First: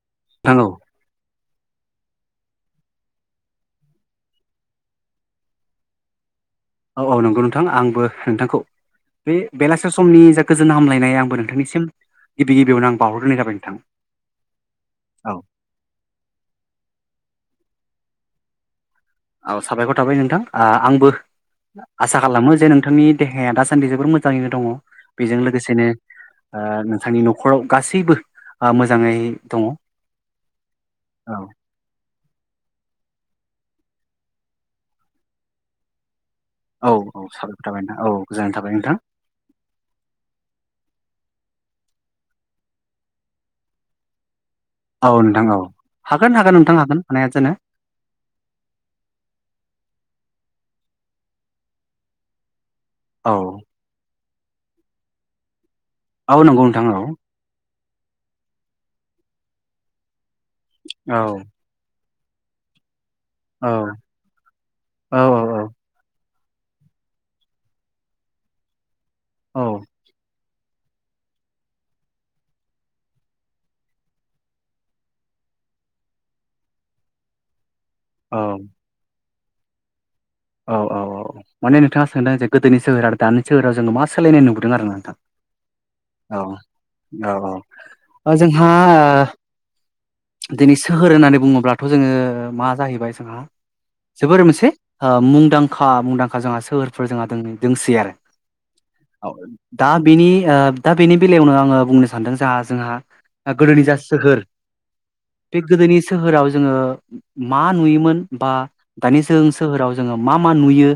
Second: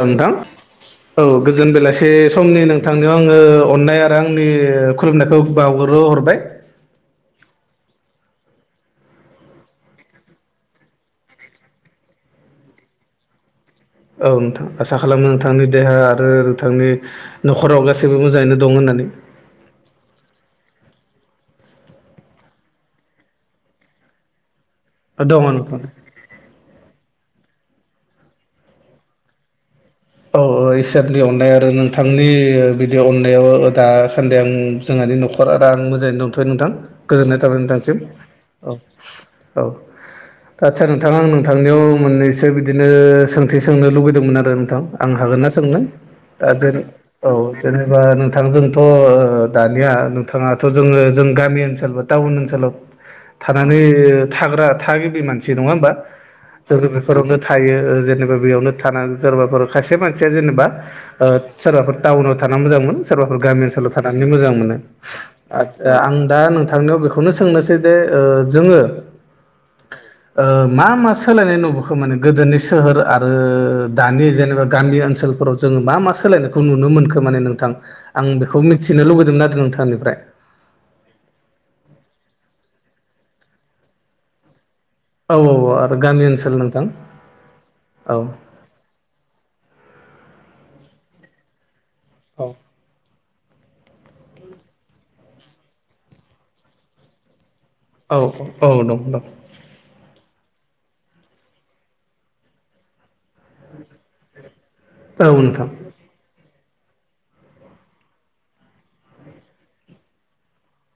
नोंथां ओ गोजोन बेलासि से समनि नोंथांनियाव आङो अननाय आरो आंनि खुलुमनायखौ बावग्रोहरबाय औ औ नंगौ नोंथां आंबो नोंथांखौ बे बेलासे समनि जा गोजोन हामलायनाय आंबो नोंथांनिसिम गिबि गिबियावनो आं बावहरग्रोनाय जाबाय नोंथां औ नोंथां आसा खालामो औ नोंथांनि देहा आरो नोंथांनि न खराव गासैबो मोजाङैनो दं होननानै औ साबायखर थाबाय नोंथां आ आंबो आसा खालामो जे नोंथांनि देहाया दासान्दि जोबोर मोजाङैनो दङ। बेजों दङ नोंथां लोगोसेनो ओ नोंथांनि न' खराव गासैबो मोजाङै दङ औ औ इसोरनि अननाय आरो नोंथांनि बिदि अन नायाव दासान्दि आं जोंहानि न'खरा आरो आं मोजाङै दं। नोंथां औ औ गोजोननाय थाबाय साबायखर नोंथांनिसिम। नोंथां औ गोजोननाय औ थाबाय नोंथां औ आतसा नोंथां आं नोंथांनियाव मोननैसो बिदिनो सोंथि सोंनो लुुबैदोंमोन आरो नोंथां। आं औ नोंथां हागोनना औ सोंनो? हागोन दा हागोन नोंथां हागोन हानाया औ जानो जेनेबा नोंथांजोंथ' दानिया दाथ' जोङो जों गामि ओनसोल बा टाउन ओनसोलाव औ थानानै थाग्रा थागिबि मानसि नङा होनबा? औ नंगौ जों नोंथां औ बेफोरावनो थायो। जेनेबा बेयावनो थानानै सोरबाफोर खायसे मानसिया जेनेबा औ सोरबाफोर टाउनाव थाना मोजां मोनो सोरबाफोर गामि औ ओनसोलाव थानानै मोजां मोनो औ आ आं दा नोंथांनाव बेखौनो सोंनोसै जे जोङो औ मा मा सोलायनाय नुबोखो? माने गोदोनि सोहोर आरो दानि जेनेबा गामि ओन्सोलफोराव जोङो मा मा सोलायनायखौ नुनो मोनखो? माने नोंथां आं औ बेखौ मिथिनो लुगैदों आरोना नोंथांनिफ्राय औ औ औ माने नोंथाङा सोंदों जे गोदोनि सोहोर आरो दानि सोहोराव जोङो मा सोलायनाय नुबोखो सोंदों आरो ना नोंथां औ औ आरो गामि ओनसोल नोंथां औ औ औ जोंहा दिनै सोहोर होननानै बुङोब्लाथ' जोङो औ मा जाहैबाय जोंहा जोबोर मोनसे मुंदांखा मुंदांखा जोंहा सोहोरफोर जोंहा दों। दोंसै आरो औ औ दं दं औ दा बेनि दा बेनि बेलायावनो आङो बुंनो सानदों जा जोंहा गोदोनि जा सोहोर औ बे नोंथां गोदोनि सोहोराव जोङो मा नुयोमोन बा दानि जों सोहोराव जोङो मा मा नुयो?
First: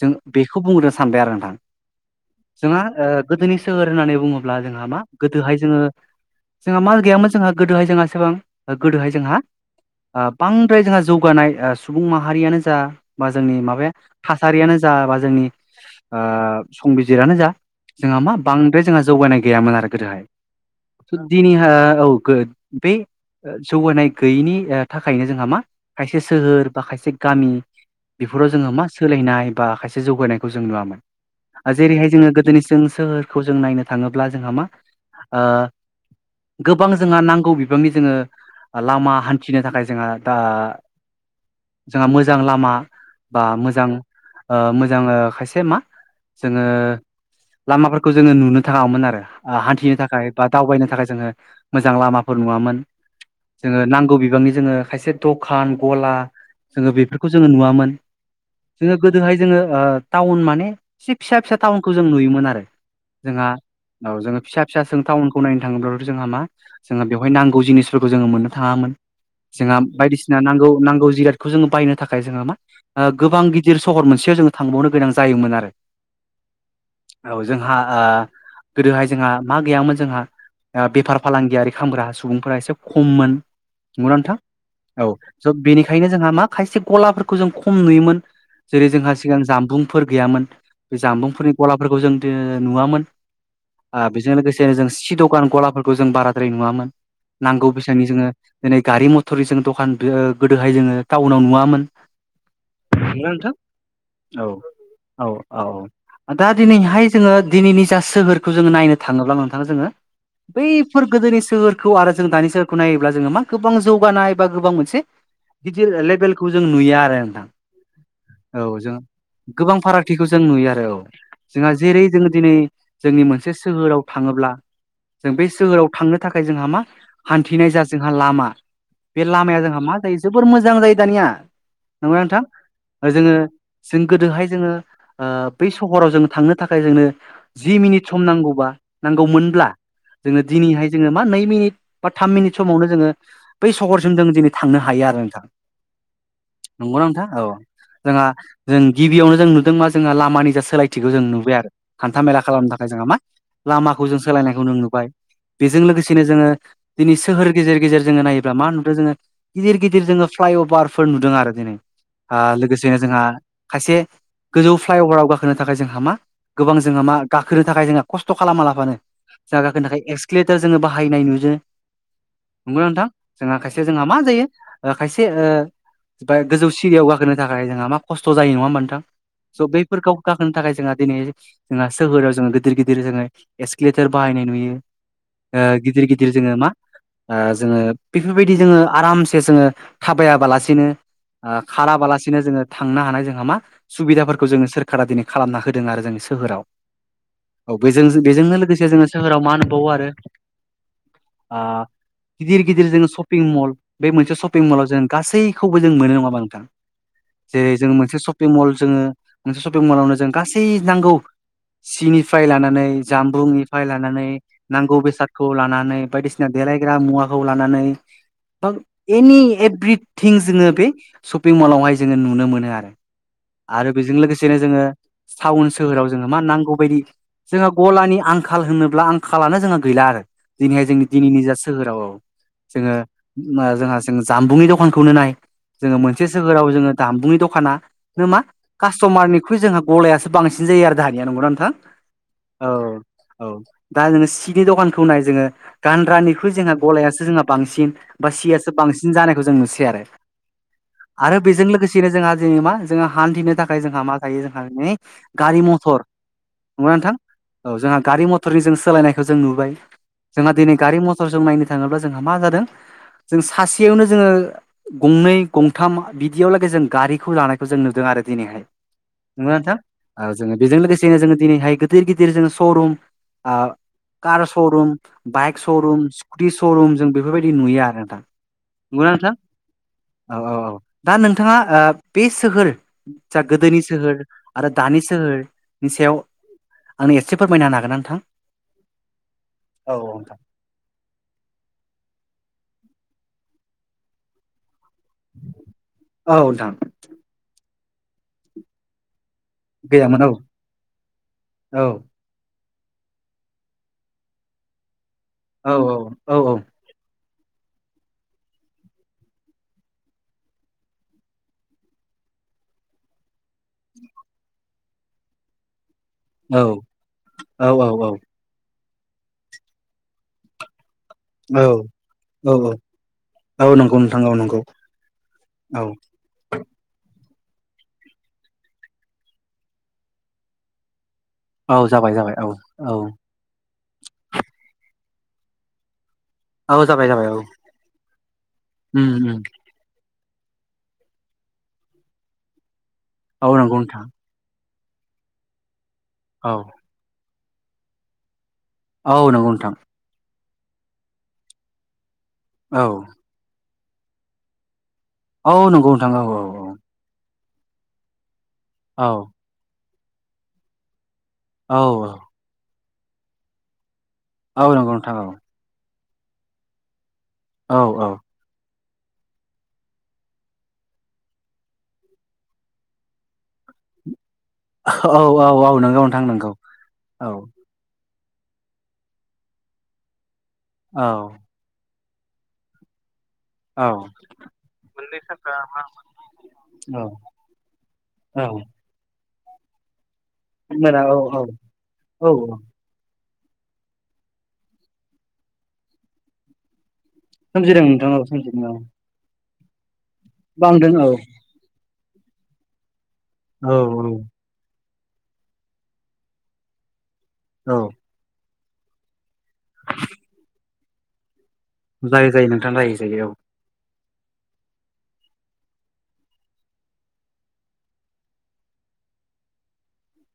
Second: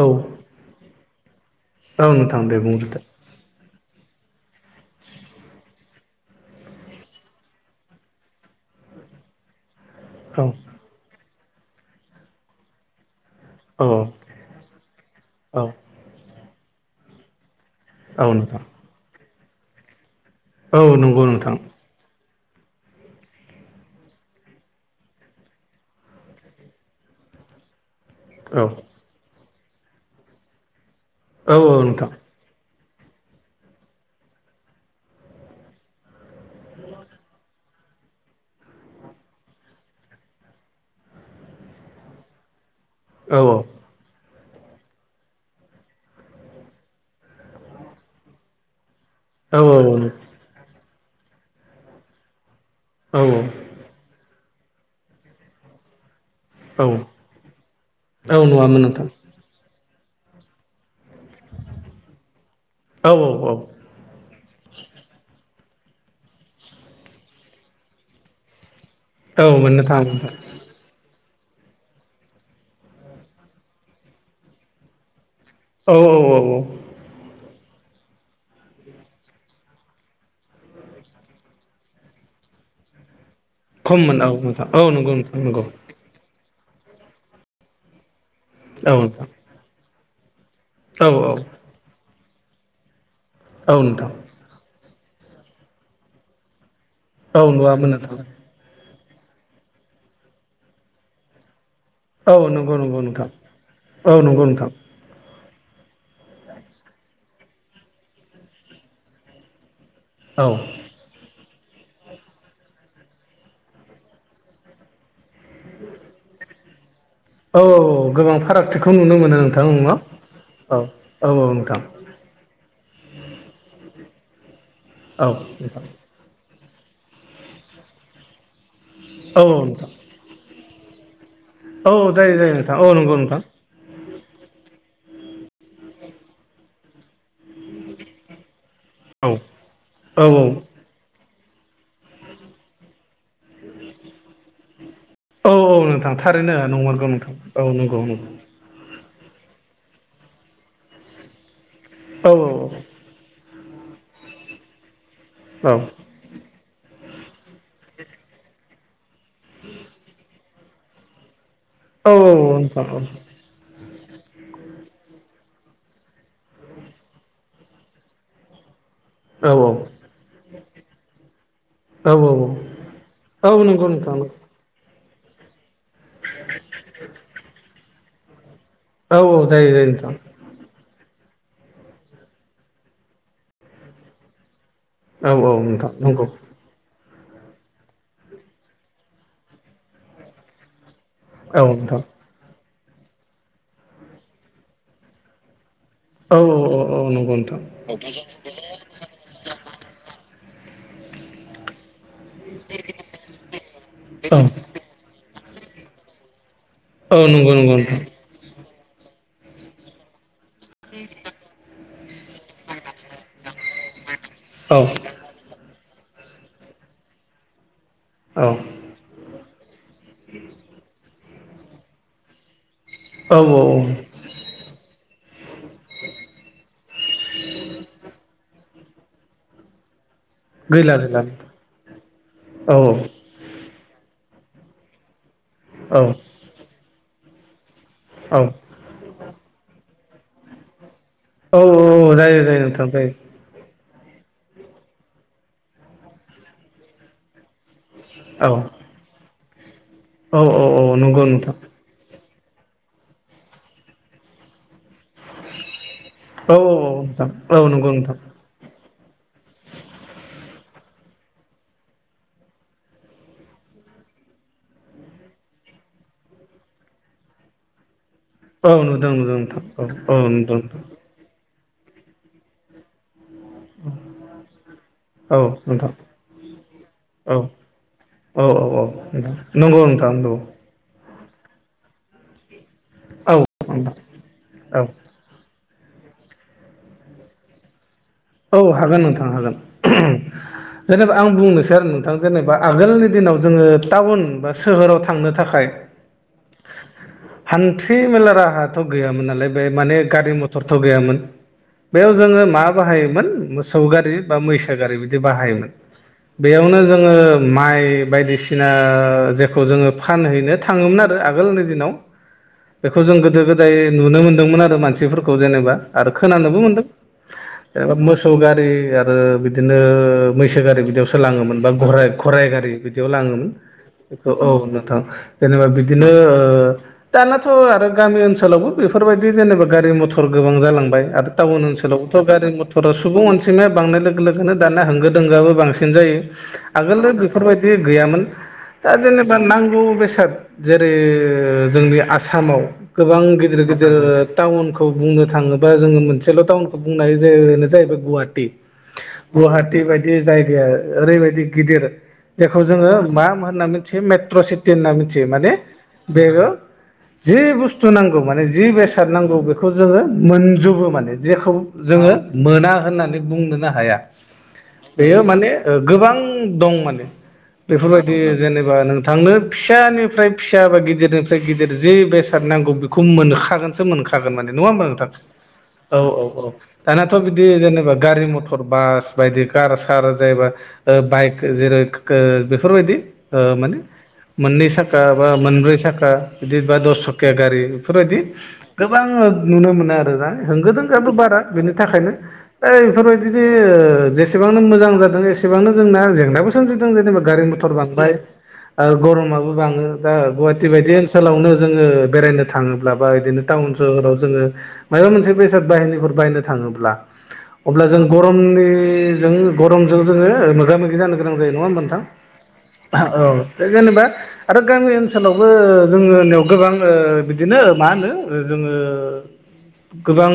औ जों बेखौ बुंनो सानबाय आरो नोंथां औ नोंथां दे जोंहा बुंग्रोदो गोदोनि सोहोर होननानै बुङोब्ला जोंहा मा गोदोहाय जोङो जोंहा मा गैयामोन? जोंहा गोदोहाय जोंहा एसेबां गोदोहाय जोंहा औ बांद्राय जोंहा जौगानाय सुबुं माहारियानो जा बा जोंनि माबाया औ थासारियानो जा बा जोंनि औ संबिजिरानो जा जोंहा औ मा नोंथां बांद्राय जोंहा जौगायनाय गैयामोन । आरो गोदोहाय औ नंगौ नोंथां दिनैहाय औ बे जौगानाय गैयैनि थाखायनो जोंहा मा? खायसे सोहोर बा खायसे गामि बेफोराव औ जोङो मा सोलायनाय बा खायसे जौगानायखौ जों नुवामोन। औ औ जेरैहाय नोंथां जोङो गोदोनि जों सोहोरखौ जों नायनो थाङोब्ला जोंहा मा गोबां जोंहा नांगौ बिबांनि जोङो लामा हान्थिनो थाखाय जोङो दा जोंहा मोजां लामा औ बा मोजां मोजां खायसे मा? जोङो लामाफोरखौ जोङो नुनो थाङामोन आरो औ हान्थिनो थाखाय बा दावबायनो थाखाय जोङो मोजां लामाफोर नुवामोन। औ जोङो नांगौ बिबांनि जोङो खायसे दखान गला औ जोङो बेफोरखौ जोङो नुवामोन। औ नुआ मोन जोङो नोंथां गोदोहाय जोङो टाउन माने एसे फिसा फिसा टाउनखौ जों नुयोमोन आरो औ जोंहा औ औ औ जोङो फिसा फिसा जों टाउनखौ नायनो थाङोब्लाथ' जोंहा मा जोंङो बेवहाय नांगौ जिनिसफोरखौ जोङो मोननो थाङामोन। औ जोंहा मोननो थाङामोन नोंथां बायदिसिना नांगौ नांगौ जिराद जोङो बायनो थाखाय जोङो मा? गोबां गिदिर सहर मोनसेयाव जोङो थांबावनो गोनां जायोमोन आरो औ औ औ जोंहा गोदोहाय जोंहा मा गैयामोन जोंहा? बेफार फालांगियारि खालामग्रा सुबुंफोरा एसे खममोन। नंगौना खममोन औ नोंथां? औ नंगौ नोंथां स' नंगौ बेनिखायनो जोंहा मा? खायसे गलाफोरखौ जों खम नुयोमोन। जेरै औ जोंहा नोंथां सिगां जामबुंफोर गैयामोन। बे औ औ जामबुंफोरनि गलाफोरखौ जों नुवामोन औ नोंथां बेजों लोगोसे जों सिद' दुखान गलाफोरखौ जों बाराद्राय नुवामोन औ नांगौ नुवामोन बेसेननि नोंथां जोङो दि गारि मथरनि जों दखान गोदोहाय जोङो टाउनाव नुवामोन। औ नंगौ नंगौ नोंथां औ नंगौ नोंथां औ औ दा दिनैहाय जोङो दिनैनि जा सोहोरखौ जोङो नायनो थाङोब्ला नोंथाङा जोङो औ बैफोर गोदोनि सोहोर, खौ आरो जों दानि नायोब्ला जोङो मा गोबां जौनाय बा गोबां मोनसे गेदिर लेबेलखौ, जों नुयो आर रो नोंथां औ गोबां औ फारागथिखौ जों नुनो मोनो नोंथां गोबां नोंनाव फारागथिखौ जों नुयो आरो औ जोंहा जेरै जोङो दिनै जोंनि मोनसे सोहोराव थाङोब्ला औ जों बे नोंथां सोहोराव थांनो थाखाय, जोंहा मा हान्थिनाय जा जोंहा लामा बे औ लामाया जोंहा नोंथां मा जायो जोबोर मोज जां जायो दानिया औ नंगौ ना जायो नोंथां जायो औ नंगौ जोङो, नोंथां जों गोदोहाय जोङो ओ बै सहराव जों थांनो थाखाय जोंनो जि मिनिट सम नांगौबा, औ नांगौमोनब्ला औ जोङो दिनैहाय जोङो, बा नै मिनिट बा थाम मिनिट समावनो जोङो बै सहरसिम जोङो दिनै थांनो हायो आरो नोंथां औ औ नोंथां थारैनो, नंगौना नंमारगौ नोंथां औ नंगौ जोंहा नंगौ जों, गिबियावनो जों नुदों मा जोंहा लामानि जा सोलायथिखौ जों नुबाय आरो हान्था औ मेला खालामनो थाखाय जोंहा मा, लामाखौ जों सोलायनायखौ जों नुबाय औ बेजों लोगोसेनो जोङो, दिनै सोहोर गेजेर गेजेर जोङो नायोब्ला मा नुदों जोङो गिदिर गिदिर जोङो फ्लाइअभारफोर नुदों आरो बिदिनो औ औ ओ नोंथां लोगोसेनो औ जोंहा खायसे गोजौ फ्लाइअभाराव गाखोनो थाखाय जोंहा मा गोबां जोंहा मा गाखोनो थाखाय जोंहा खस्थ' खालामालाबानो, औ जागाखो थाखाय एक्सकलेटार जोङो बाहायनाय नुयो। औ औ नंगौ ना नोंथां औ जोंहा खायसे नंगौ जोंहा नोंथां मा जायो। ओ खायसे ओ बा गोजौ सिरियाव गाखोनो थाखाय जोंहा मा खस्थ' जायो नङा होमबा, नोंथां औ औ स' जायो जायो बैफोरखौ नोंथां गाखोनो थाखाय जोंहा दिनै, जोंहा सोहोराव जोङो गिदिर गिदिर जोङो एक्सकिलेटर बाहायनाय नुयो। औ औ ओ नोंथां गिदिर नंगौ गिदिर जोङो मा, ओ जोङो बेफोरबायदि जोङो आरामसे जोङो थाबायाबालासिनो, ओ औ नोंथां खाराबालासिनो जोङो थांनो हानाय जोंहा मा सुबिदाफोरखौ जोङो सोरखारा दिनै खालामना हो दों आरो जोंनि औ सोहोराव। औ औ नंगौ नोंथां औ बेजों बेजोंनो लोगोसे जोङो सोहोराव मा नुबावो आरो ओं गिदिर गिदिर जोङो शपिं मल, बे मोनसे औ शपिं मलाव जों गासै खौबो जों मोनो नङा नोंथां औ नंगौ जेरै नंगौ जों नोंथां मोनसे शपिं मल जोङो मोनसे शपिं मल आवनो जों गासै नांगौ। सिनिफ्राय लानानै जामबुंनिफ्राय लानानै, औ नांगौ बेसादखौ लानानै बायदिसिना देलायग्रा मुवाखौ लानानै, औ बा एनि एभ्रिथिं जोङो बे शपिं मलावहाय जोङो नुनो मोनो आरो औ औ आरो बेजों लोगोसेनो जोङो टाउन सोहोराव जोङो मा नांगौ बायदि जोंहा गलानि आंखाल होनोब्ला आंखालानो जोंहा गैला आरो दिनैहाय गैला जोंनि गैला दिनैनि जा सोहोराव औ औ जोङो ओम जोंहा जों जाम्बुंनि दखान खौनो नाय जोङो औ मोनसे सोहोराव जोङो जामबुंनि दखानानो मा औ कास्ट'मारनिख्रु जोंहा गलायासो बांसिन जायो आरो दाहानिया नंगौना औ नोंथां जायो जायो नोंथां जायो औ औ दा जोङो सिनि दखानखौ नाय जोङो गानग्रा निख्रुइ जोंहा गलायासो जोंहा बांसिन, बा औ सियासो बांसिन जानायखौ जों नुसै आरो औ औ नंगौ आरो नोंथां बेजों लोगोसेनो जोंहा जोङो मा जोंहा हान्थिनो थाखाय जोंहा मा थायो जोंहा नै गारि मथर औ नङा नोंथां नोंथां औ नंगौ जोंहा नोंथां गारि मथरनि जों सोलायनायखौ जों नुबाय, जोंहा दिनै गारि मथरजों नायनो थाङोब्ला जोंहा मा जादों जों सासेयावनो जोङो, गंनै गंथाम बिदियाव लागै जों गारिखौ लानायखौ जों नुदों आरो। दिनैहाय औ नुदों नुदों नंगौ ना नोंथां औ औ ओ जोङो नुदों बेजों नोंथां लोगोसेयैनो जोङो, दिनैहाय गिदिर गिदिर जोङो शरुम ओ, कार शरुम, औ बाइक नोंथां शरुम, स्कुटि शरुम जों औ बेफोरबायदि नुयो आरो नोंथां। औ औ औ नंगौना नोंथां नंगौ नोंथां नंगौ। औ औ औ दा नोंथाङा बे सोहोर औ जा गोदोनि नोंथां सोहोर आरो औ दानि सोहोर। बिनि सायाव आंनो एसे फोरमायना होनो हागोना नोंथां? औ हागोन नोंथां हागोन औ नोंथां । जेनेबा आं बुंनोसै आरो नोंथां जेनेबा आगोलनि दिनाव जोङो टाउन बा सोहोराव थांनो थाखाय औ नोंथां हान माने गैयामोन औ गारि-मटरथ' गैयामोन औ बेयाव जोङो मा बाहायो मोन मोसौ गारि बा मैसो गारि बिदि बाहायोमोन। औ औ बेयाव माइ बायदिसिना बेखौ जों गोदो-गोदाय नुनो मोनदोंमोन आरो मानसिफोरखौ जेनेबा आरो खोनानोबो औ मोनदों ओ मोसौ गारि आ रो बिदिनो मैसो गारि बिदियावसो लाङोमोन बा ग-घराइ औ गारि बिदियाव लाङोमोन। औ नंगौ नोंथां बेखौ औ नंगौ नोंथां जेनेबा औ बिदिनो ओ दानाथ' आरो गामि ओनसोलावबो बेफोरबायदि जेनेबा गारि-मटर गोबां जालांबाय आरो टाउन औ जाबाय ओनसोलावथ' जाबाय औ गारि-म औ सुबुं अनजिमाया बांनाय लोगो लोगोनो दानिया होंगो-दोंगोआबो बांसिन जायो। औ आगोल जाबाय जाबाय औ बेफोरबायदि गैयामोन दा उम जेनेबा उम नांगौ बेसाद जेरै जोंनि आसामाव गोबां औ गिदिर नंगौ गिदिर नोंथां टाउन खौ बुंनो थाङोबा जोङो मोनसेल' औ टाउनखौ बुंनाय जनो जाहैबाय गुवाहाटी औ नंगौ नोंथां गुवाहाटी बायदि जायगाया ओरैबायदि गिदिर जेखौ औ जोङो मा होनना मिथियो मेट्रसिटि होनना मिथियो माने औ नंगौ नोंथां औ औ बेयो जि बुस्थु नांगौ माने जि बेसाद औ नांगौ बेखौ जोङो मोनजोबो माने। जेखौ औ जोङो मोना होननानै बुंनोनो हाया। औ नंगौ नोंथां बेयो औ माने गोबां दं माने औ औ बेफोरबायदि जेनेबा नों थांनो फिसानिफ्राय फिसा बा गिदिरनिफ्राय गिदिर जे बेसाद नांगौ बेखौ मोनखागोनसो मोनखा थारगोन माने, नङा होमबा नोंथां? औ औ औ नंगौ नोंथां औ नंगौ औ। दाथ' औ बिदि जेनेबा गारि- मटर, बास बायदि कार-सार जाय बा ओ बाइक जेरै ओ बेफोरबायदि ओ माने औ मोननै साखा बा मोनब्रै साखा बिदिबा दस सखिया गारि बेफोरबायदि औ औ गोबां नुनो मोनो आरो दा मोना होंगो-दोंगायाबो औ बारा औ बेनि थाखायनो औ दा बेफोरबाय - दि जेसेबांनो मोजां जादों एसेबांनो जोंना जेंनाबो सोमजिदों जेनेबा गारि-मटर सोमजिदों नोंथां बांबाय औ सोमजिदों औ ओ गरमाबो बाङो दा गुहाटि बायदि बांदों औ ओनसोलावनो जोङो बेरायनो थाङोब्ला बिदिनो औ औ टाउन-सहराव जोङो माबा मोनसे बेसाद बाहैनोफोर बायनो थाङोब्ला औ अब्ला जों गरमनिजों गरमजों जोङो मोगा-मोगि जानो गोनां जायो। नङा होनबा नोंथां? जायो जायो नोंथां जायो जायो औ जेनेबा आरो गामि ओनसोलावबो जोंनियाव गोबां ओ बिदिनो मा होनो ओ जोङो गोबां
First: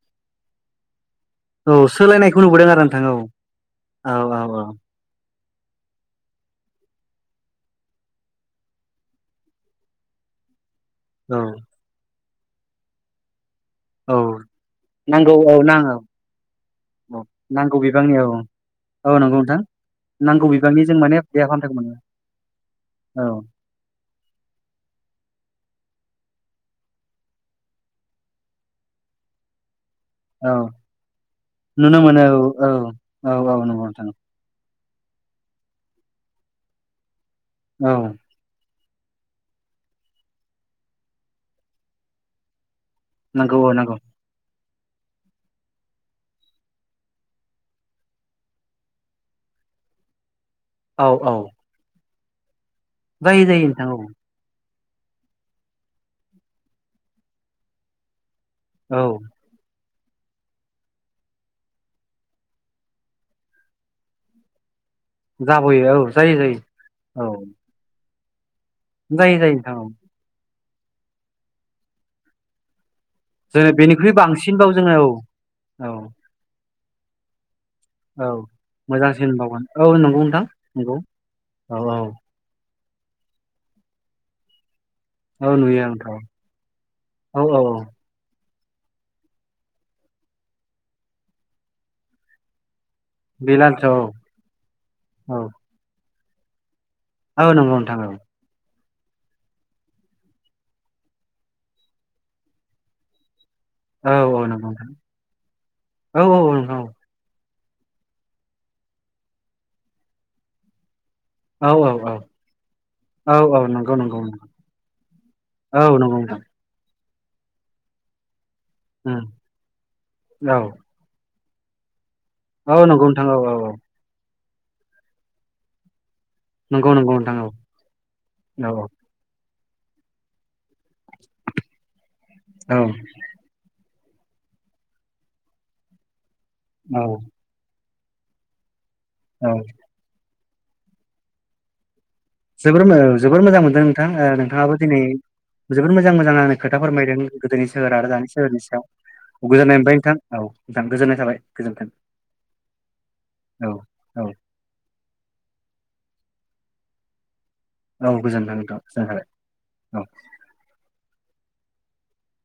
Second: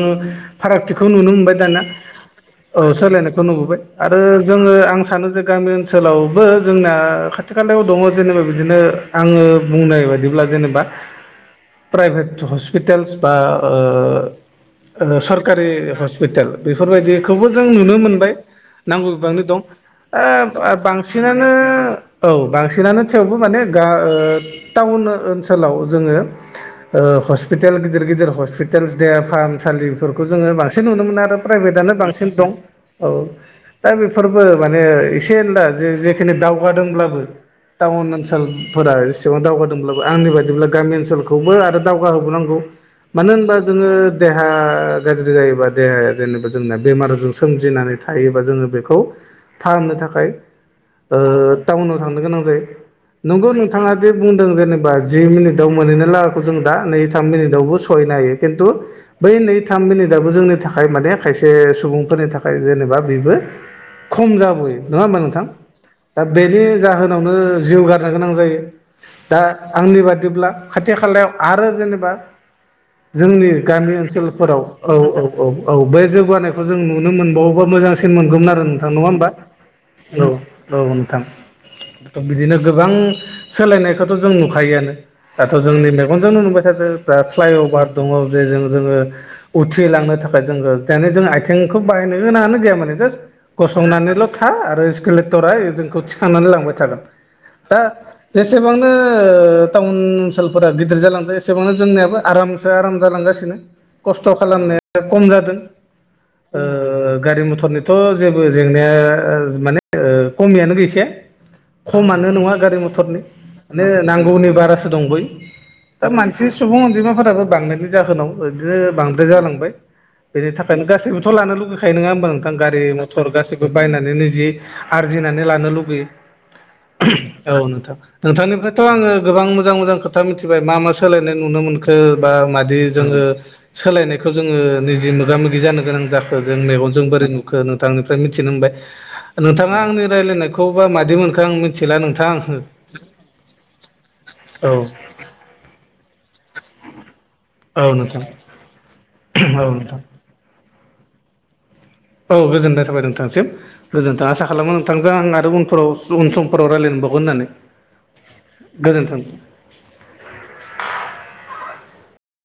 फारागथि खौ नुनो मोनबाय औ दानिया। सोलायनायखौ नुबोदों आरो औ नोंथां सोलायनायखौ नुबोबाय औ आरो औ जोङो आं सानोे जे गामि ओनसोलावबो जोंना खाथि-खालायाव दङ जेनेबा बिदिनो आङो बुंनाय बायदिब्ला जेनेबा औ प्राइभेट हस्पिटाल्स बा ओ औ ओ नांगौ औ नां सरकारि औ हस्पिटाल औ बेफोरबायदिखौबो जों नांगौ नुनो बिबांनि औ मोनबाय नांगौ औ नंगौ बिबांनि दं। ओ नोंथां नांगौ बिबांनि जों माने बा-बांसि देहा फाहामथायखौ मोनो न औ ओनसोलाव जोङो ओ हस्पिटाल गिदिर-गिदिर हस्पिटालस देहा फाहामसालि फोरखौ जोङो औ बांसिन नुनो मोनो आरो प्राइभेटानो नुनो मोनो बांसिन दं। औ औ औ नंगौ नोंथां माने एसे दा जे जेखिनि दावगादोंब्लाबो औ टाउन ओनसोल फोर एसेबां दावगादोंब्लाबो आंनि बादिब्ला गामि ओनसोलखौबो आरो दावगाहोबोनांगौ। मानो होनबा नांगौ औ जोङो नांगौ देहा गाज्रि जायोबा देहाया जेनेबा जोंना बेमारजों सोमजिनानै थायोबा जोङो बेखौ फाहामनो थाखाय औ ओ औ टाउनाव थांनो गोनां जायो जायो ।नंगौ जायो नोंथां नोंथाङा औ दि बुंदों जेने बा जि मिनिटाव मोनहैनो लागाखौ जों दा नै थाम मिनिटावबो सौहैनो हायो खिनथु औ बै नै थाम मिनिटाबो जों- थाखाय माने खायसे सुबुंफोरनि थाखाय जेनेबा बेबो खम जाबोयो। नङा होमबा नोंथां? जाबोयो औ दा जायो जायो बेनि औ जाहोनावनो जिउ गा गोनां जायो जायो दा जायो नोंथां औ आंनि बादिब्ला खाथि-खालायाव आरो जेनेबा जोंनि जोङो गामि बेनिख्रुइ ओनसोलफोराव बांसिनबाव औ जोङो औ औ औ बे जौगानायखौ जों नुनो मोनबावो। बहद मोजांसिन औ मोनगौमोन आरो नोंथां नङा होमबा? मोजांसिन बावगोन नंगौ औ नोंथां औ नंगौ नोंथां। औ औ बिदिनो गोबां सोलायनायखौथ' जों नुखायोआनो। दाथ' औ नुयो जोंनि आंथ' मेगनजोंनो नुबाय थादों औ औ फ्लाइअभार दङ जेजों जोङो उथ्रिलांनो थाखाय जोङो जेने जों आथिंखौ बाहायनो गोनाङानो गैया माने बे लालथ' औ गसंनानैल' था आरो स्कुलेटरा जोंखौ थिखांनानै लांबाय थागोन। औ नंगौ दा नोंथां औ जेसेबां- नो टाउन ओनसोलफोरा गिदिर जालांबाय एसेबां जोंनियाबो आरामसो आराम जालांगासिनो। औ खस्थ' औ नंगौ नोंथां। खालामनाया खम जादों औ औ नोंथां ओ गारि मथर फोरनिथ' जेबो जेंनाया माने खमियानो गैखाया। औ औ खमानो नङा गारि मथरनि औ औ माने नंगौ नंगौ नांगौनि बारासो दं बै। औ दा नंगौ नोंथां मानसि सुबुं अनजिमाफोर- राबो बांनायनि जाहोनाव बिदिनो उम बांद्राय जालांबाय बेनि औ थाखायनो गासैबोथ' लानो लुुबैखायो नङा ओ- मबा नोंथां औ नंगौ नोंथां गारि-मथर औ औ गासिबो औ बायनानै निजि आरजिनानै लानो लुुबैयो। नंगौ नंगौ नोंथां औ नोंथां औ नोंथांनिफ्रायथ' आङो गोबां मोजां मोजां खोथा मिथि- बाय मा मा सोलायनाय नुनो मोनखो बा मादि औ जोङो सोलायनायखौ जोङो निजि मोगा-मोगि जानो गोनां जाखो जों मेगनजों औ औ बोरै नुखो नोंथांनिफ्राय मिथिनो मोनबाय। औ नोंथाङा आंनि रायजलायनायखौ बा मादि मोनखो? आं मिथिला नोंथां जोबोर औ जोबोर मोजां मोनदों नोंथां औ नोंथाङाबो दिनै जोबोर मोजां मोजां आंनो खोथा फोरमायदों। गोदोनि औ सोहोर आरो नोंथां दानि सोहोरनि सायाव गोजोननाय मोनबाय नोंथां औ नोंथां गोजोननाय थाबाय गोजोन्थों। औ गोजोननाय थाबाय नोंथांसिम औ औ गोजोनथों आसा खालामो नोंथांखौ आं आरो उनफोराव उन सम सम फोराव रायलायबावगोन होननानै। औ गोजोनथों नोंथां गोजोनथाबाय गोजोन्थों औ।